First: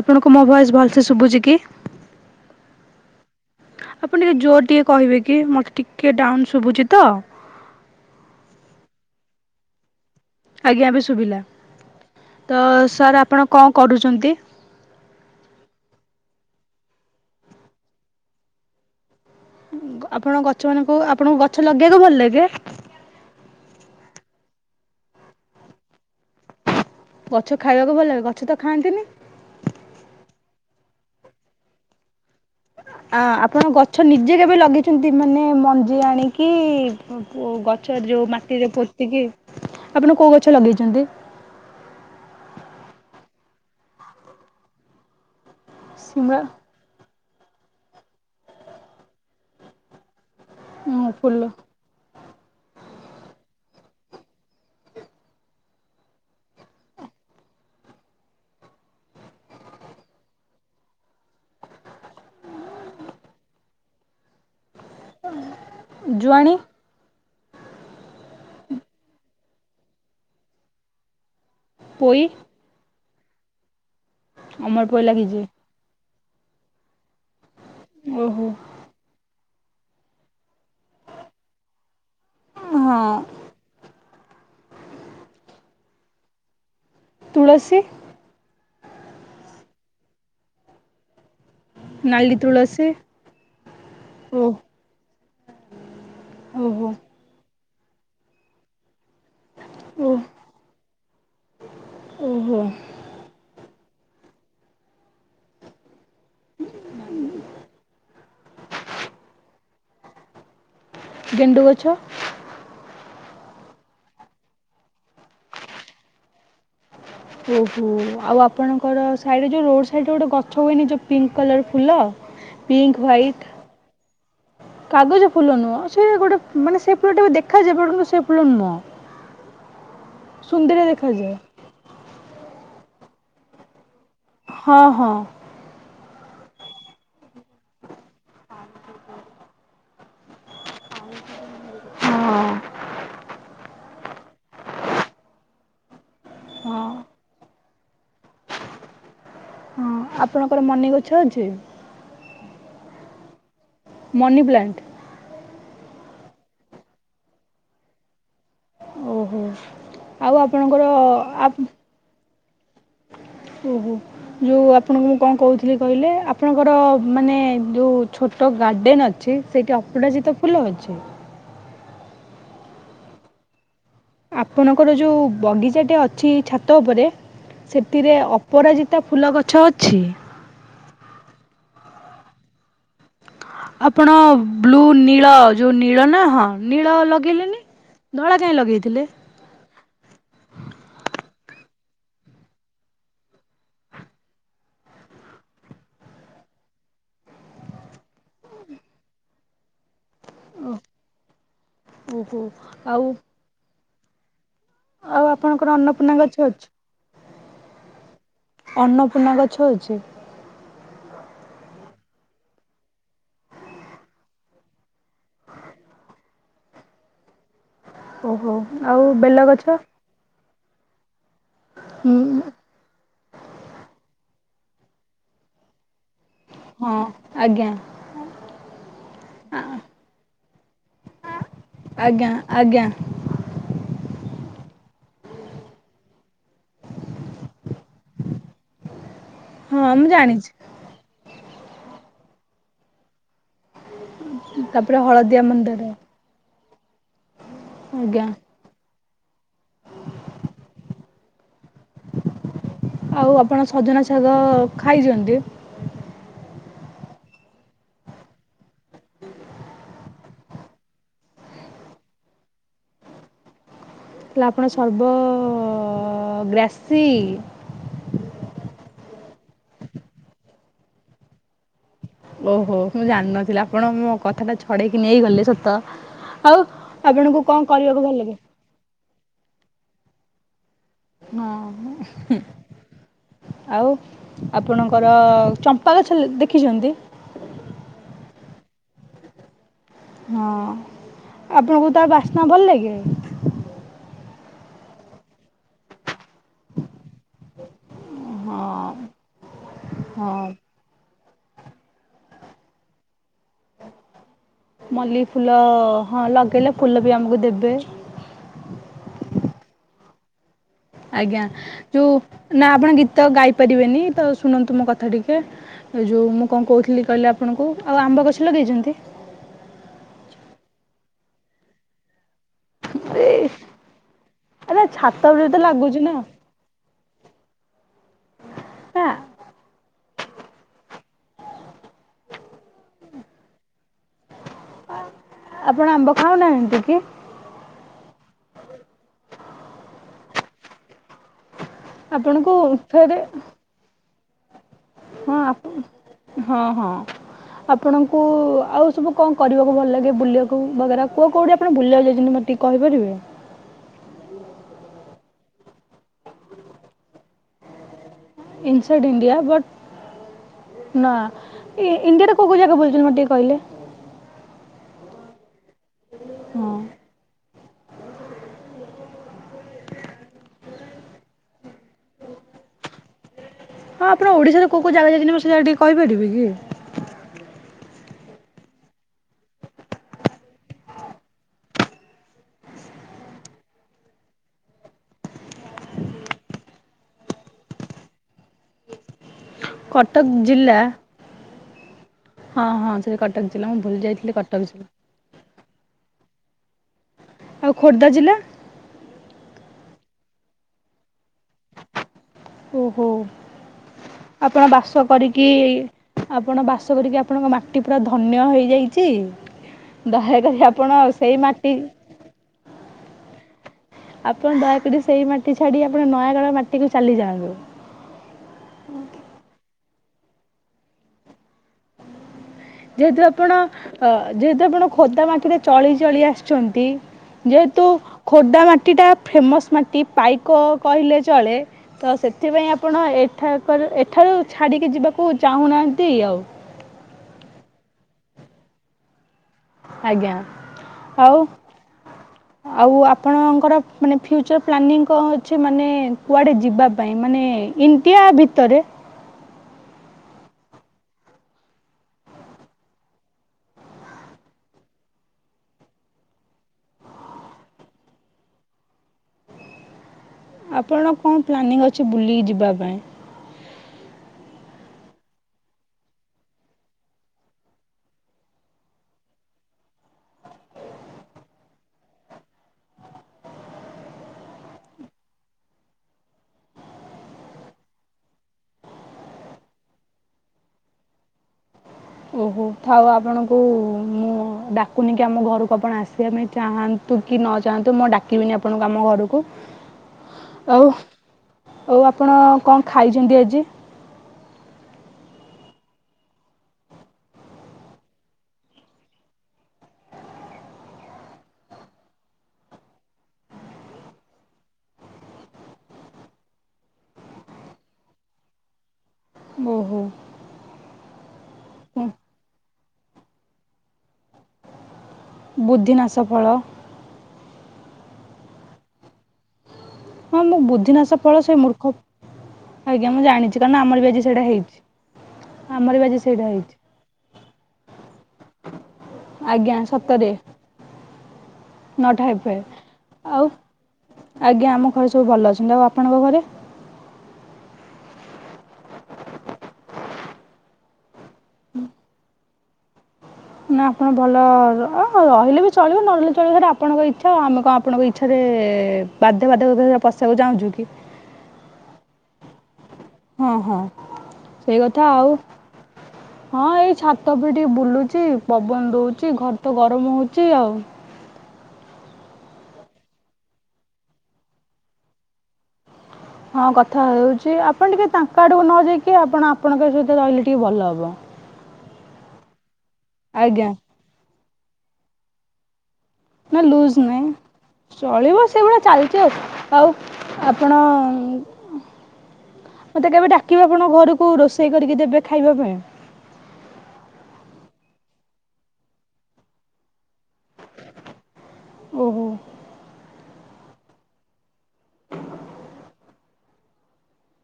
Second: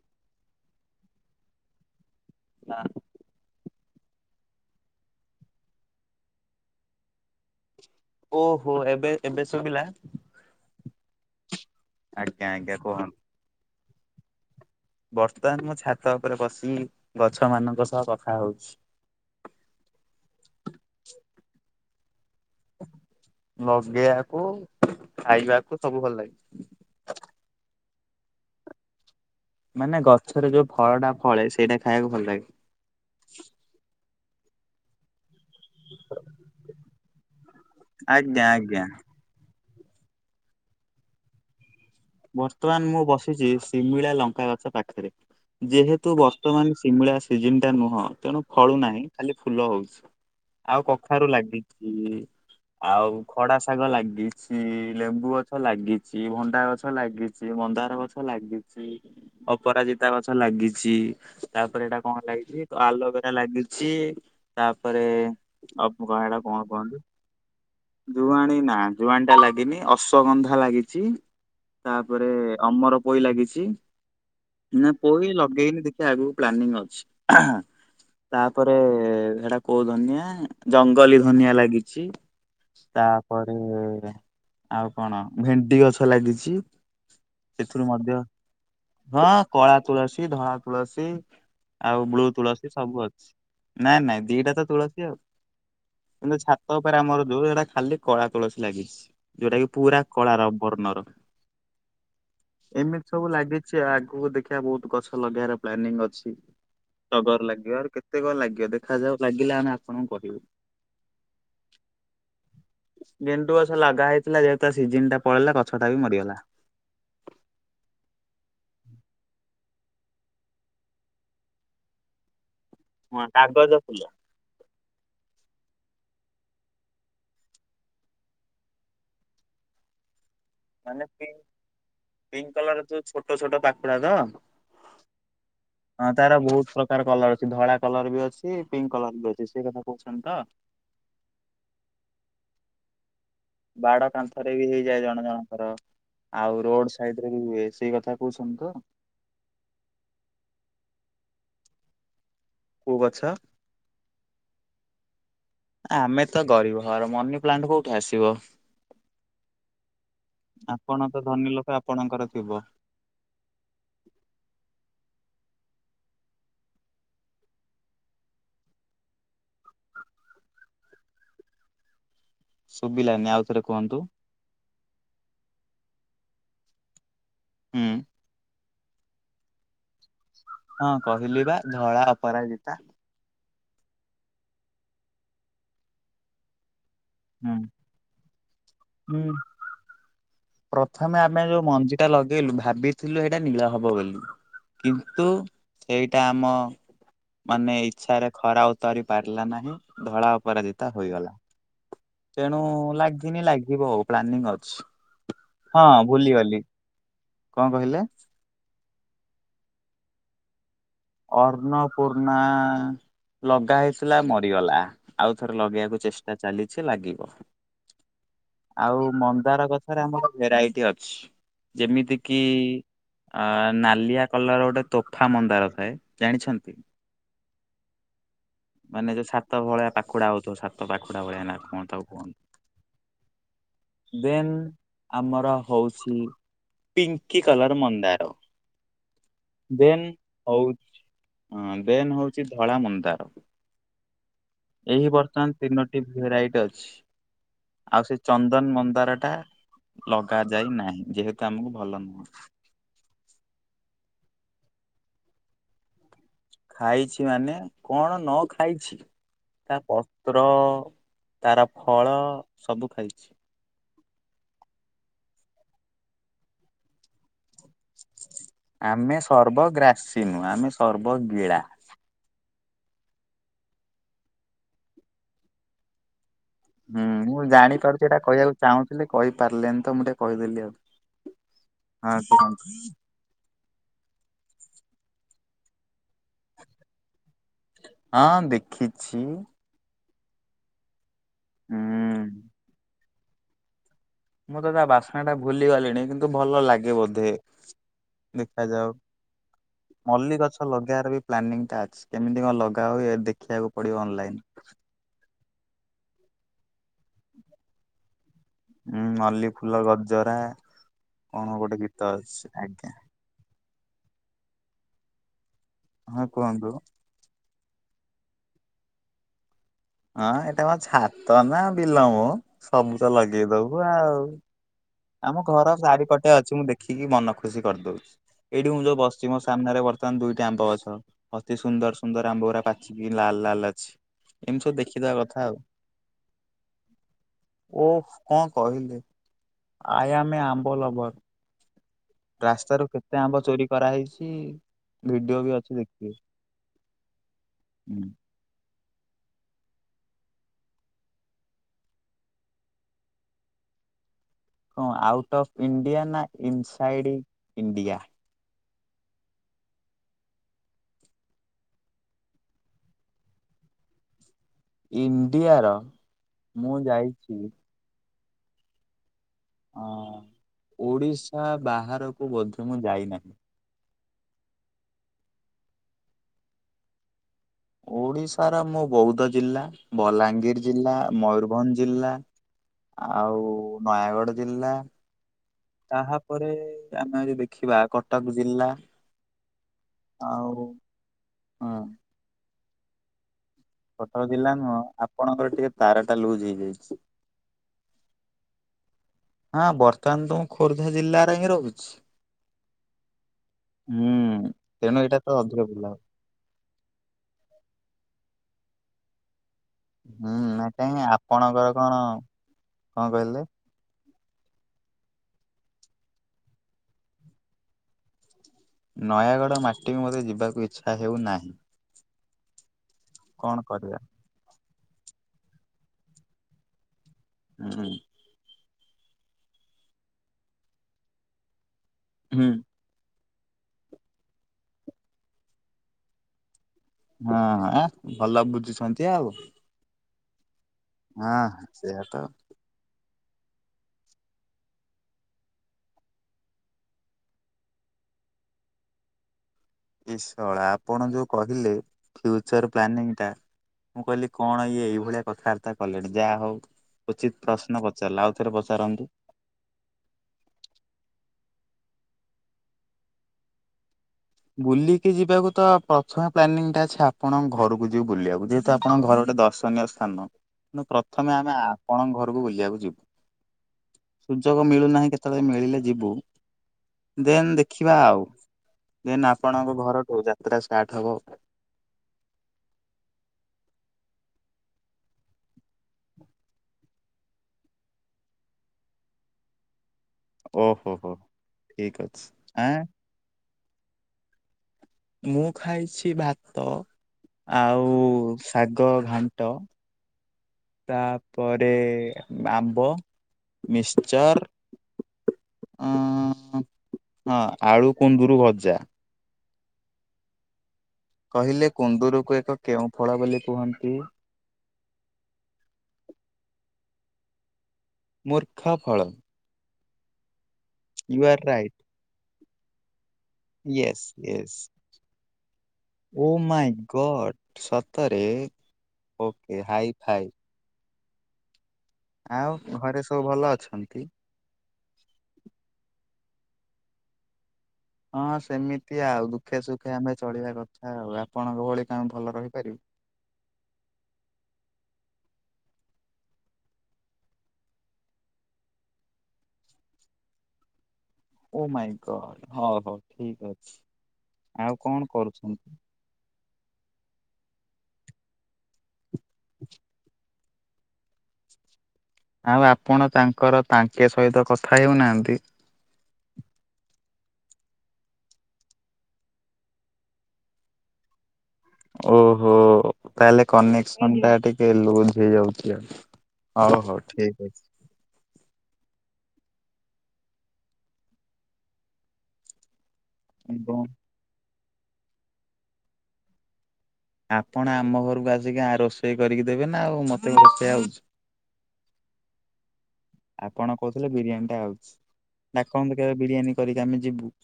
ଆପଣଙ୍କୁ ମୋ ଭଏସ୍ ଭଲସେ ଶୁଭୁଚି କି? ହ୍ୟାଲୋ। [inaudible] ଆପଣ ଟିକେ ଜୋର ଟିଏ କହିବେ କି ମତେ ଟିକେ ଡାଉନ୍ ଶୁଭୁଚି ତ। ଓ ହୋ ଏବେ ଏବେ ଶୁବିଲା? ଜ୍ଞା ଏବେ ଶୁଭିଲା। ଆଜ୍ଞା ତ ଆଜ୍ଞା ସାର୍ ଆପଣ କଁ କରୁଚନ୍ତି ବର୍ତ୍ତଆନ ମୁଁ ଛାତ ଉପରେ ବସି ଗଛମାନଙ୍କ ସହ କଥା ହଉଚି। [inaudible] ଆପଣ ଗଛମାନଙ୍କୁ ଆପଣଙ୍କୁ ଗଛ ଲବ୍- କେକୁ ଭଲ ଲାଗେ ଲଗେଇବାକୁ ଖାଇବାକୁ ସବୁ ଭଲ ଲାଗେ। ଗଛ ଖାଇବାକୁ ଭଲ ଲାଗେ ଗଛ ତ ଖାଆନ୍ତିନି? ମାନେ ଗଛରେ ଯୋଉ ଫଳଟା ଫଳେ ସେଇଟା ଖାଇବାକୁ ଭଲ ଲାଗେ। ଆ ଆପଣ ଗଛ୍ ନିଜେ କେବେ ଲଗେଇଛନ୍ତି ମ ମୁଁ ମଞ୍ଜି ଆଣିକି ଓଃ। ଓ ଗଛ ରେ ଯୋଉ ଆଜ୍ଞା ମାଟିରେ ଆଜ୍ଞା। ପୋତିକି ଆପଣ କୋଉ ଗଛ ଲଗେଇଚନ୍ତି? ବର୍ତ୍ତମାନ ମୁଁ ବସିଚି ଶିମିଳା ଲଙ୍କା ଗଛ ପାଖରେ। ଯେହେତୁ ଶିମଳା ବର୍ତ୍ତମାନ ଶିମିଳା ସିଜିିନ୍ ଟା ନୁହଁ ତେଣୁ ଫଳୁ ନାହିଁ ଖାଲି ଫୁଲ ହଉଚି। ଆଉ ହଁ କଖାରୁ ଫୁଲ ଲାଗିଛି। ଆଉ ଖଡା ଶାଗ ଲାଗିଛି, ଲେମ୍ବୁ ଗଛ ଲାଗିଚି ଭଣ୍ଡା ଗଛ ଲାଗିଚି ମନ୍ଦାର ଗଛ ଲାଗିଚି, ଅପରାଜିତା ଗଛ ଲାଗିଚି, ତାପରେ ଏଟା କଣ ଲାଗିଚି ଆଲବେରା ଲାଗିଚି। ତାପରେ ଆଉ କଣ ସେଟା ଜୁଆଣି କଣ କହନ୍ତି? ଜୁଆଣି ନା ଜୁଆଣିଟା ଲାଗିନି, ଅଶ୍ଵଗନ୍ଧା ଲାଗିଚି। ପୋଇ ତାପରେ ଅମର ପୋଇ ଲାଗିଚି। ଅମର ନା ପୋଇ ଲାଗିଛି ଲଗେଇନି ଦେ ସେ ଆଗୁକୁ ପ୍ଲାନିଂ ଅଛି। ଓହୋ ତାପରେ ହେଟା କୋଉ ଧନିଆ? ଜଙ୍ଗଲୀ ଧନିଆ ଲାଗିଚି ହଁ ତାପରେ ଆଉ କଣ ଭେଣ୍ଡି ଗଛ ଲାଗିଚି। ତୁଳସୀ ସେଥିରୁ ମଧ୍ୟ ହଁ କଳା ତୁଳସୀ ଧଳା ତୁଳସୀ ଆଉ ବ୍ଲୁ ତୁଳସୀ ସବୁ ଅଛି ନାଇଁ ନାଇଁ ଓ ଦିଟା ତ ତୁଳସୀ ଆଉ କିନ୍ତୁ ଛାତ ଓହୋ ଉପରେ ଆମର ଯୋଉ ସେଟା ଖାଲି କଳା ତଳସୀ ଲାଗିଛି। ଯୋଉଟା କି ପୁରା ଓ କଳାର ବର୍ଣ୍ଣର। ଓହୋ ଏମିତି ସବୁ ଲାଗି ସେ ଆଗକୁ ଦେଖିବା ବହୁତ ଗଛ ଲଗେଇବାର ପ୍ଲାନିଂ ଅଛି। ଟଗର ଲାଗିବ ଆହୁରି କେତେ କଣ ଲାଗିବ ଦେଖାଯାଉ ଲାଗିଲେ ଆମେ ଆ ଆପଣଙ୍କୁ କହିବି। ଗେଣ୍ଡୁ ଗଛ। ଗେଣ୍ଡୁ ଗଛ ଲଗା ହେଇଥିଲା ଯେହେତୁ ତା ସିଜିିନ୍ ଟା ପଳେଇଲା ଗଛଟା ବି ମରିଗଲା। ଓ ହୋ ଆଉ ଆପଣଙ୍କର ସାଇଡ୍ ରେ ଯୋଉ ରୋଡ୍ ସାଇଡ୍ ରେ ଗୋଟେ ଗଛ ହେଇନି ଯୋଉ ପିଙ୍କ୍ କଲର୍ ଫୁଲ। ପିଙ୍କ୍ ହଁ ହ୍ୱାଇଟ୍ କାଗଜ ଫୁଲ। କାଗଜ ଫୁଲ ନୁହଁ, ସିଏ ଗୋଟେ ମାନେ ସେ ଫୁଲ ଟା ବି ଦେଖାଯିବ୍ କିନ୍ତୁ ସେ ଫୁଲ ନୁହଁ। ସୁନ୍ଦର ମାନେ ଦେଖାଯାଏ। ପିଙ୍କ ପିଙ୍କ କଲର ଯୋଉ ଛୋଟ ଛୋଟ ପାଖଡା ତ ହଁ ହଁ ହଁ ତାର ବହୁତ ପ୍ରକାର କଲର ଅଛି ଧଳା କଲର ବି ଅଛି ପିଙ୍କ କଲର ବି ଅଛି ସେଇ କଥା କହୁଛନ୍ତି ତ। ହଁ ବାଡ କାନ୍ଥରେ ବି ହେଇଯାଏ ଜଣ ଜଣଙ୍କର ଆଉ ହଁ ରୋଡ ସାଇଡ ରେ ବି ହୁଏ ସେଇ କଥା କହୁସ ତ ହଁ ଆପଣଙ୍କର ମନିଗଛ ଅଛି। କେଉ ଗଛ। ମନି ପ୍ଲାନଟ ଆମେ ତ ଗରିବ ଘର ମନି ପ୍ଲାଣ୍ଟ କୋଉଠି ଆସିବ। ଓହୋ ଆଉ ଆପଣଙ୍କର ଆ ଶିବା ଓହୋ ଯୋଉ ଆପଣଙ୍କୁ କଣ କହୁଥିଲି କହିଲେ ଆପଣଙ୍କର ମାନେ ଯେଉ ଛୋଟ ଗାର୍ଡ଼େନ୍ ଅଛି ସେଇଠି ଅପରାଜିିତ ଫୁଲ ଅଛି। ଶୁଭିଲାନି ଆଉ ଥରେ କୁହନ୍ତୁ। ଆପଣଙ୍କର ଯୋଉ ବଗିଚା ଟେ ଅଛି ଛାତ ଉପରେ ହୁଁ ସେଥିରେ ଅପରାଜି କେତେ ଫୁଲ ଗଛ ଅଛି। ହଁ କହିଲି ବା ଧଳା ଅପରାଜିତା ଆପଣ ବ୍ଲୁ ନୀଳ ଯୋଉ ନୀଳ ନା ହଁ। ନୀଳ ହୁଁ ଲଗେଇଲେନି ଧଳା କାଇହିଁ ଲଗେଇଥିଲେ। ହୁଁ ପ୍ରଥମେ ଆମେ ଯୋଉ ମଞ୍ଜି ଟା ଲଗେଇଲୁ ଭାବିଥିଲୁ ଏଇଟା ନୀଳ ହବ ବୋଲି କିନ୍ତୁ ସେଇଟା ଆମ ମାନେ ଇଚଛାରେ ଖରା ଉତାର ପାରିଲା ନାହିଁ। ଧଳା ଅପରାଜିତା ହୋଇଗଲା। ଓହୋ ତେଣୁ ଆଉ ଲାଗିନି ଲାଗିବ ଆଉ। ପ୍ଲାନିଙ୍ଗ ଆଉ ଆପଣଙ୍କର ଅ ହଁ ଅନ୍ନପୂର୍ଣ୍ଣା ଗଛ ଭୁଲିଗଲି। ଅଛି କଣ କହିଲ? ଅନ୍ନପୂର୍ଣ୍ଣା ଗଛ ହେଉଛି। ପୁରୁଣା ଲଗା ହେଇଥିଲା ମରିଗଲା। ଆଉ ଥରେ ଲଗେଇବାକୁ ଚେଷ୍ଟା ଚାଲିଛି ଲାଗିବ। ଓହୋ। ଆଉ ମନ୍ଦାର ବେଲଗଛ। ଗଛରେ ଆମର ଭେରାଇଟି ଅଛି। ଯେମିତି କିି ଅ ନାଲିଆ କଲର ଗୋଟେ ତୋଫା ମନ୍ଦାର ଥାଏ ଜାଣିଛନ୍ତି। ହଁ ଆଜ୍ଞା। ମାନେ ଯୋଉ ସାତ ଭଳିଆ ପାଖୁଡା ହଉଥିବ ସାତ ପାଖୁଡା ଭଳିଆ ନା କଣ ତାକୁ ଆଜ୍ଞା କୁହନ୍ତି। ଆଜ୍ଞା ଦେନ୍ ଆମର ହଉଛି ପିଙ୍କି କଲର୍ ମନ୍ଦାର। ହଁ ଦେନ୍ ମୁଁ ଜାଣିଛି ହଉଛି ହଁ ଦେନ୍ ହଉଛି ଧଳା ମନ୍ଦାର। ତାପରେ ଏହି ହଳଦିଆ ବର୍ତ୍ତମାନ ମନ୍ଦାର ତିନୋଟି ଭେରାଇଟି ଅ [inaudible] ଆଉ ସେ ଆଜ୍ଞା ଚନ୍ଦନ ମନ୍ଦାର। [inaudible] ଲଗା ଯାଇ ନାହିଁ ଯେହେ ତମକୁ ଭଲ ନୁହଁ। ଆଉ ଆପଣ [inaudible] ଖାଇଛନ୍ତି। ଖାଇଛି ମାନେ କଣ ନ ଖାଇଛି ତା ପତ୍ର ତାର ଫଳ ସବୁ ଖାଇଛି। ହେଲେ ଆପଣ ସର୍ବ ଗ୍ରାସୀ। ଆମେ ସର୍ବଗ୍ରାସୀ ନୁହଁ ଆମେ ସର୍ବଗିଳା। ଓହୋ ମୁଁ ଜାଣିନଥିଲି ଆପଣ ମୋ କଥାଟା ଛଡେଇକି ନେଇ ଗଲେ ସତ। ଆଉ ହୁଁ ଆପଣଙ୍କୁ ମୁଁ କଣ କରିବାକୁ ଜାଣିପାରୁଛି ଭଲ ଏଇଟା ଲାଗେ କହିବାକୁ ଚାହୁଁଥିଲେ କହିପାରିଲେ ତ ମୁ ଟେ କହିଦେଲି ଆଉ। ହଁ ହଁ କୁହନ୍ତୁ [inaudible] ଆଉ ଆପଣଙ୍କର ଚମ୍ପା ଗଛ ଦେଖିଛନ୍ତି। ହଁ ଦେଖିଛି। ହଁ। ଆପଣଙ୍କୁ ତ ହୁଁ। ବାସ୍ନା ଭଲ ଲାଗେ? ମୁଁତ ତା ବାସ୍ନା ଟା ଭୁଲି ଗଲିଣି। କିନ୍ତୁ ଭଲ ଲାଗେ ବୋଧେ। ଦେଖାଯାଉ ହଁ ମଲ୍ଲୀ ହଁ ଗଛ ଲଗେଇବାର ବି ପ୍ଲାନିଂ ଟା ଅଛି କେମିତି କଣ ଲଗା ହୁଏ ଦେ ଦେଖିବାକୁ ପଡିବ ଅନଲାଇନ୍। ମଲ୍ଲି ଫୁଲ ହଁ ଲଗେଇଲେ ଫୁଲ ବି ଆମକୁ ଦେବେ। ହୁଁ ମଲି ଫୁଲ ଗ ଜରା। ଆଜ୍ଞା ଯୋଉ ନା ଆପଣ ଆଜ୍ଞା ଗୀତ ଗାଇ ପାରିବେନି ତ ଶୁଣନ୍ତୁ ମୋ କଥା ଟିକେ। ଏ ହଁ ଯୋଉ ମୁଁ କଣ କୁହନ୍ତୁ। କହୁଥିଲି କହିଲ। ଆପଣଙ୍କୁ ଆଉ ଆମ୍ବ ଗଛ ଲଗେଇଛନ୍ତି। ହଁ ଏଟା ମୋ ଛାତ ନା ବିଲମ ସବୁଜ ଏ ଲଗେଇ ଦବୁ ଆଉ। ଆରେ ଛାତ ଆମ ଉପରେ ତ ଘର ଲାଗୁଛି ଚାରି ନା। ପଟେ ଅଛି ମୁଁ ଦେଖିକି ମନ ଖୁସି କରିଦଉଛି ଏଇଠି ମୁଁ ଯୋଉ ନା ବସିଛି ମୋ ସାମ୍ନାରେ ବ ବର୍ତ୍ତମାନ ଦୁଇଟି ଆମ୍ବ ଗଛ ଅତି ସୁନ୍ଦର ସୁନ୍ଦର ଆମ୍ବ ଗୁଡା ପାଚିକି ଲାଲ ଲାଲ ଅଛି। ଏମିତି ସବୁ ଦେଖିଦବା କଥା ଆଉ ଆପଣ ଆମ୍ବ ଖାଉନାହାନ୍ତି କି? ଓ କଣ କହିଲି। ଆଇ ଆମ ଏ ଆମ୍ବ ଲଭର। ଆପଣଙ୍କୁ ରାସ୍ତା ରୁ ଫେରେ କେତେ ଆମ୍ବ ଚୋରି କରାହେଇ କି। ହଁ ଆ ହଁ ହଁ ଆପଣଙ୍କୁ ଆଉ ସବୁ କଣ କରିବାକୁ ଭଲ ଲାଗେ ବୁଲିବାକୁ ବ କୁ କୋଉଠି ଆପଣ ବୁଲିବାକୁ ଯାଇତି ମତେ ଟିକେ କହିପାରିବେ। କଣ ଆଉଟ୍ ଅଫ୍ ଇଣ୍ଡିଆ ନା inside India. Inside India but ନା ଇଣ୍ଡିଆରେ କଉଁ କେଉଁ ଜାଗା ବୁଲୁଛନ୍ତି ମୋେ ଟିକେ କହିଲେ। ଇଣ୍ଡିଆର ହଁ ମୁଁ ଯାଇଛି। ଅ ଓଡିଶା ବାହାରକୁ ବୋଧେ ମୁଁ ଯାଇନାହିଁ। ହଁ ଆପଣ ଓଡିଶାରେ କୋଉ କୋଉ ଜାଗା ଯାଇଛନ୍ତି ମୁ ସୋ ଟିକେ କହିପାରିବେ କି। ଓଡିଶାର ମୁଁ ବୌଦ୍ଧ ଜିଲ୍ଲା ବଲାଙ୍ଗୀର ଜିଲ୍ଲା ମୟୂୁରଭଞ୍ଜ ଜିଲ୍ଲା ଆଉ ନୟାଗଡ଼ ଜିଲ୍ଲା ତାପରେ ଆମେ ଯଦି ଦେଖିବା କଟକ ଜିଲ୍ଲା। କଟକ ଆଉ ଜିଲ୍ଲା। ହଁ ହଁ ହଁ ସେ କା କଟକ ଜିଲ୍ଲା ନୁହଁ ଆପଣଙ୍କର ଟିକେ ତାରା ତାଲୁ ଯାଇଛି। ଆଉ ଖୋର୍ଦ୍ଧା ଜିଲ୍ଲା ହ ବର୍ତ୍ତମାନ ତ ମୁଁ ଖୋର୍ଦ୍ଧା ଜିଲ୍ଲାରେ ହିଁ ରହୁଛି। ଓହୋ ହୁଁ ଆପଣ ତେଣୁ ବାସ ଏଇଟା ତ କରିକି ଅଧିକ ବୁଲା ହବ। ଆପଣ ବାସ କରିକି ଆପଣଙ୍କ ମାଟି ପୁରା ଧନ୍ୟ ହେଇ ଯାଇଛି। ହୁଁ ଏଟା ମାଟି ଆପଣଙ୍କର କଣ କଣ କହିଲେ। ଆପଣ ଦୟାକରି ସେଇ ମାଟି ଛାଡି ଆପଣ ନୟାଗଳ ମାଟିକୁୁ ଚାଲି ଯାଆନ୍ତୁ। ନୟାଗଡ଼ ମା କ ମୋତେ ଯିବାକୁ ଇଚ୍ଛା ହେଉନାହିଁ। ଯେହେତୁ ଆପଣ କଣ କରିବା ଅ ଯେହେତୁ ଆପଣ ଖୋଦା ମାଟିରେ ଚଳି ଚଳି ଆସିଛନ୍ତି ଯେହେତୁ ହୁଁ ଖୋର୍ଦ୍ଧା ମାଟି ମାଟିଟା ଫେମସ୍ ମାଟି ପାଇକ କହିଲେ ଚଳେ ତ ହୁଁ ସେଥିପାଇଁ ଆପଣ ଏ ଏଠା ଏଠାରୁ ଛାଡ଼ିକି ଯିବାକୁ ଚାହୁଁନାହାନ୍ତି ଆଉ। ହଁ ଭଲ ବୁଝୁଛନ୍ତି ଆଉ। ଆଜ୍ଞା। ହଁ ଆଉ ସେଇଆ ତ। ଆଉ ଆପଣଙ୍କର ମାନେ ଫ୍ୟୁଚର ପ୍ଲାନିଂ କଣ ଅଛି। ମାନେ କୁଆଡେ ଯିବା ପାଇଁ। ମାନେ ଇଣ୍ଡିଆ ଭିତରେ କିଶଳା ଆପଣ ଯୋଉ କହିଲେ ଫ୍ୟୁଚର ପ୍ଲାନିଂ ଟା ମୁଁ କହିଲି କଣ ଇଏ ଏଇଭଳିଆ କଥାବାର୍ତ୍ତା କଲେଣି ଯାହା ହଉ ଉଚିତ ପ୍ରଶ୍ନ ପଚାରିଲା ଆଉ ଥରେ ପଚାରନ୍ତୁ। ଆପଣଙ୍କ କଣ ପ୍ଲାନିଂ ଅଛି ବୁଲି ଯିବା ପାଇଁ। ବୁଲିକି ଯିବାକୁ ତ ପ୍ରଥମେ ପ୍ଲାନିଂଟା ଅଛି ଆପଣଙ୍କ ଘରକୁ ଯିବୁ ବୁଲିବାକୁ ଯେହେତୁ ଆପଣଙ୍କ ଘର ଗୋଟେ ଦର୍ଶନୀୟ ସ୍ଥାନ। କିନ୍ତୁ ପ୍ରଥମେ ଆମେ ଆପଣଙ୍କ ଘରକୁ ବୁଲିବାକୁ ଯିବୁ ସୁଯୋଗ ମିଳୁନାହିଁ କେତେବେଳେ ମିଳିଲେ ଯିବୁ ଦେନ ଦେଖିବା ଆଉ। ଦ ଆପଣଙ୍କ ଘରଠୁ ଯାତ୍ରା ଷ୍ଟାର୍ଟ ହବ ବହୁ ଆଉ ଆପଣଙ୍କୁ ମୁଁ ଡାକୁନି କି ଆମ ଘରକୁ ଆପଣ ଆସିବା ପାଇଁ ଚାହାନ୍ତୁ କି ନ ଚାହାନ୍ତୁ ମୁଁ ଡାକିବିନି ଆପଣଙ୍କୁ ଆମ ଘରକୁ ଆଉ ଓହୋ ହୋ ଠିକ ଆଉ ଅଛି ଆପଣ ଆଁ କଣ ଖାଇଛନ୍ତି ଆଜି। ମୁଁ ଖାଇଛି ଭାତ ଆଉ ଶାଗ ଘାଣ୍ଟ ତାପରେ ଆମ୍ବ ମିକଚର ହଁ ଆଳୁ କୁନ୍ଦରୁ ଭଜା। ଓହୋ କହିଲେ ହୁଁ, କୁନ୍ଦୁରକୁ ଏକ କେଉଁ ଫଳ ବୋଲି କୁହନ୍ତି। ବୁଦ୍ଧିନାଶ ଫଳ ମୂର୍ଖ ଫଳ ହଁ ମୁଁ ବୁଦ୍ଧିନାଶ ୟୁ ଫଳ ଆର୍ ସେଇ ରାଇଟ୍ ମୂର୍ଖ ଆଞା ମୁଁ ଜାଣିଛି। କାରଣ ଆମର ୟେସ୍ ବି ବାଜି ସେଇଟା ୟେସ୍। ହେଇଛି। ଆମର ବି ବାଜି ସେଇଟା ହେଇଛି। ତରେ ଆଜ୍ଞା ସତରେ ନଟ ହାଇ ଆଉ ଫାଏ ଘରେ ସବୁ ଭଲ ଆଉ ଅଛନ୍ତି? ଆଜ୍ଞା ଆମ ଘରେ ସବୁ ଭଲ ଅଛନ୍ତି। ଆଉ ଆପଣଙ୍କ ଘରେ? ହଁ ସେମିତି ଆଉ ଦୁଃଖେ ସୁଖେ ଆମେ ଚଳିବା କଥା ଆଉ ଆପଣଙ୍କ ଭଳି କଣ ଆମେ ଭଲ ରହିପାରିବୁ। ନା ଆପଣ ଭଲ ର ରହିଲେ ବି ଚଳିବ ନ ରହିଲେ ଚଳିବ ସେଇଟା ଆପଣଙ୍କ ଇଚ୍ଛା ଆଉ ଆମେ କଣ ଆପଣଙ୍କ ଇଚ୍ଛାରେ ବାଧ୍ୟ ବାଧକତାରେ ପଶିବାକୁ ଚାହୁଁଛୁ କି ଓ ମାଇଁ ଗଡ ହଉ ହଉ ହଁ ଠିକ ଅଛି ହଁ ସେଇ ଆଉ କଥା କଣ କରୁଛନ୍ତି? ହଁ ଏଇ ଛାତ ଉପରେ ଟିକ ବୁଲୁଛି ପବନ ଦଉଛି ଘରେ ତ ଗରମ ହଉଛିି ଆଉ ଆଉ ଆପଣ ତାଙ୍କର ତାଙ୍କେ ସହିତ କଥା ହେଉ ନାହାନ୍ତି? ହଁ କଥା ହେଉଛି ଆପଣ ଟିକେ ତାଙ୍କ ଆଡକୁ ନ ଯାଇକି ଆପଣ ଆପଣଙ୍କ ସହିତ ରହିଲେ ଟିକେ ଭଲ ହବ। ଓହୋ ତାହଲେ କନେକ୍ସନ ଟା ଟି କେ ଲୁଜ ହେଇ ଯାଉଛି ଆଉ ନା ହଉ ହଉ ଲୁଜ ଠିକ୍ ଅଛି। ନୁହେଁ ଚଳିବ ସେଗୁଡା ଚାଲିଚି ଚି ଆଉ ଆପଣ ଉଁ ମତେ କେବେ ଡାକିବେ ଏବଂ ଆପଣଙ୍କ ଘରକୁ ରୋଷେ ଷେଇ କରିକି ଦେବେ ଖାଇବା ପାଇଁ ଆପଣ ଆମ ଘରକୁ ଆସିକି ଆ ରୋଷେଇ କରିକି ଦେବେ ନା ଆଉ ମତେ କଣ ରୋଷେଇ ଆଉଛି। ଓହୋ ଆପଣ କହୁଥିଲେ ବିରିୟାନୀ ଟା ଆଉଛି ଡାକନ୍ତୁ କେବେ ବିରିୟାନୀ କରିକି ଆମେ ଯିବୁ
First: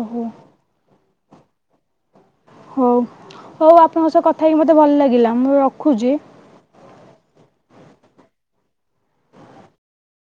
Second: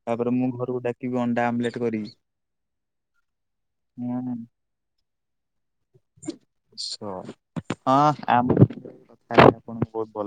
ଓହୋ ମୁଁ ଘରୁକୁ ଡାକିବି ଅଣ୍ଡା ଆମଲେଟ କରିକି। ହଉ ହଉ ଆପଣଙ୍କ ହୁଁ ସହ କଥା ହେଇକି ମତେ ଭଲ ଲାଗିଲା ମୁଁ ରଖୁଛି। ହଁ ଆମ [inaudible] ପଣ ବହୁତ ଭଲ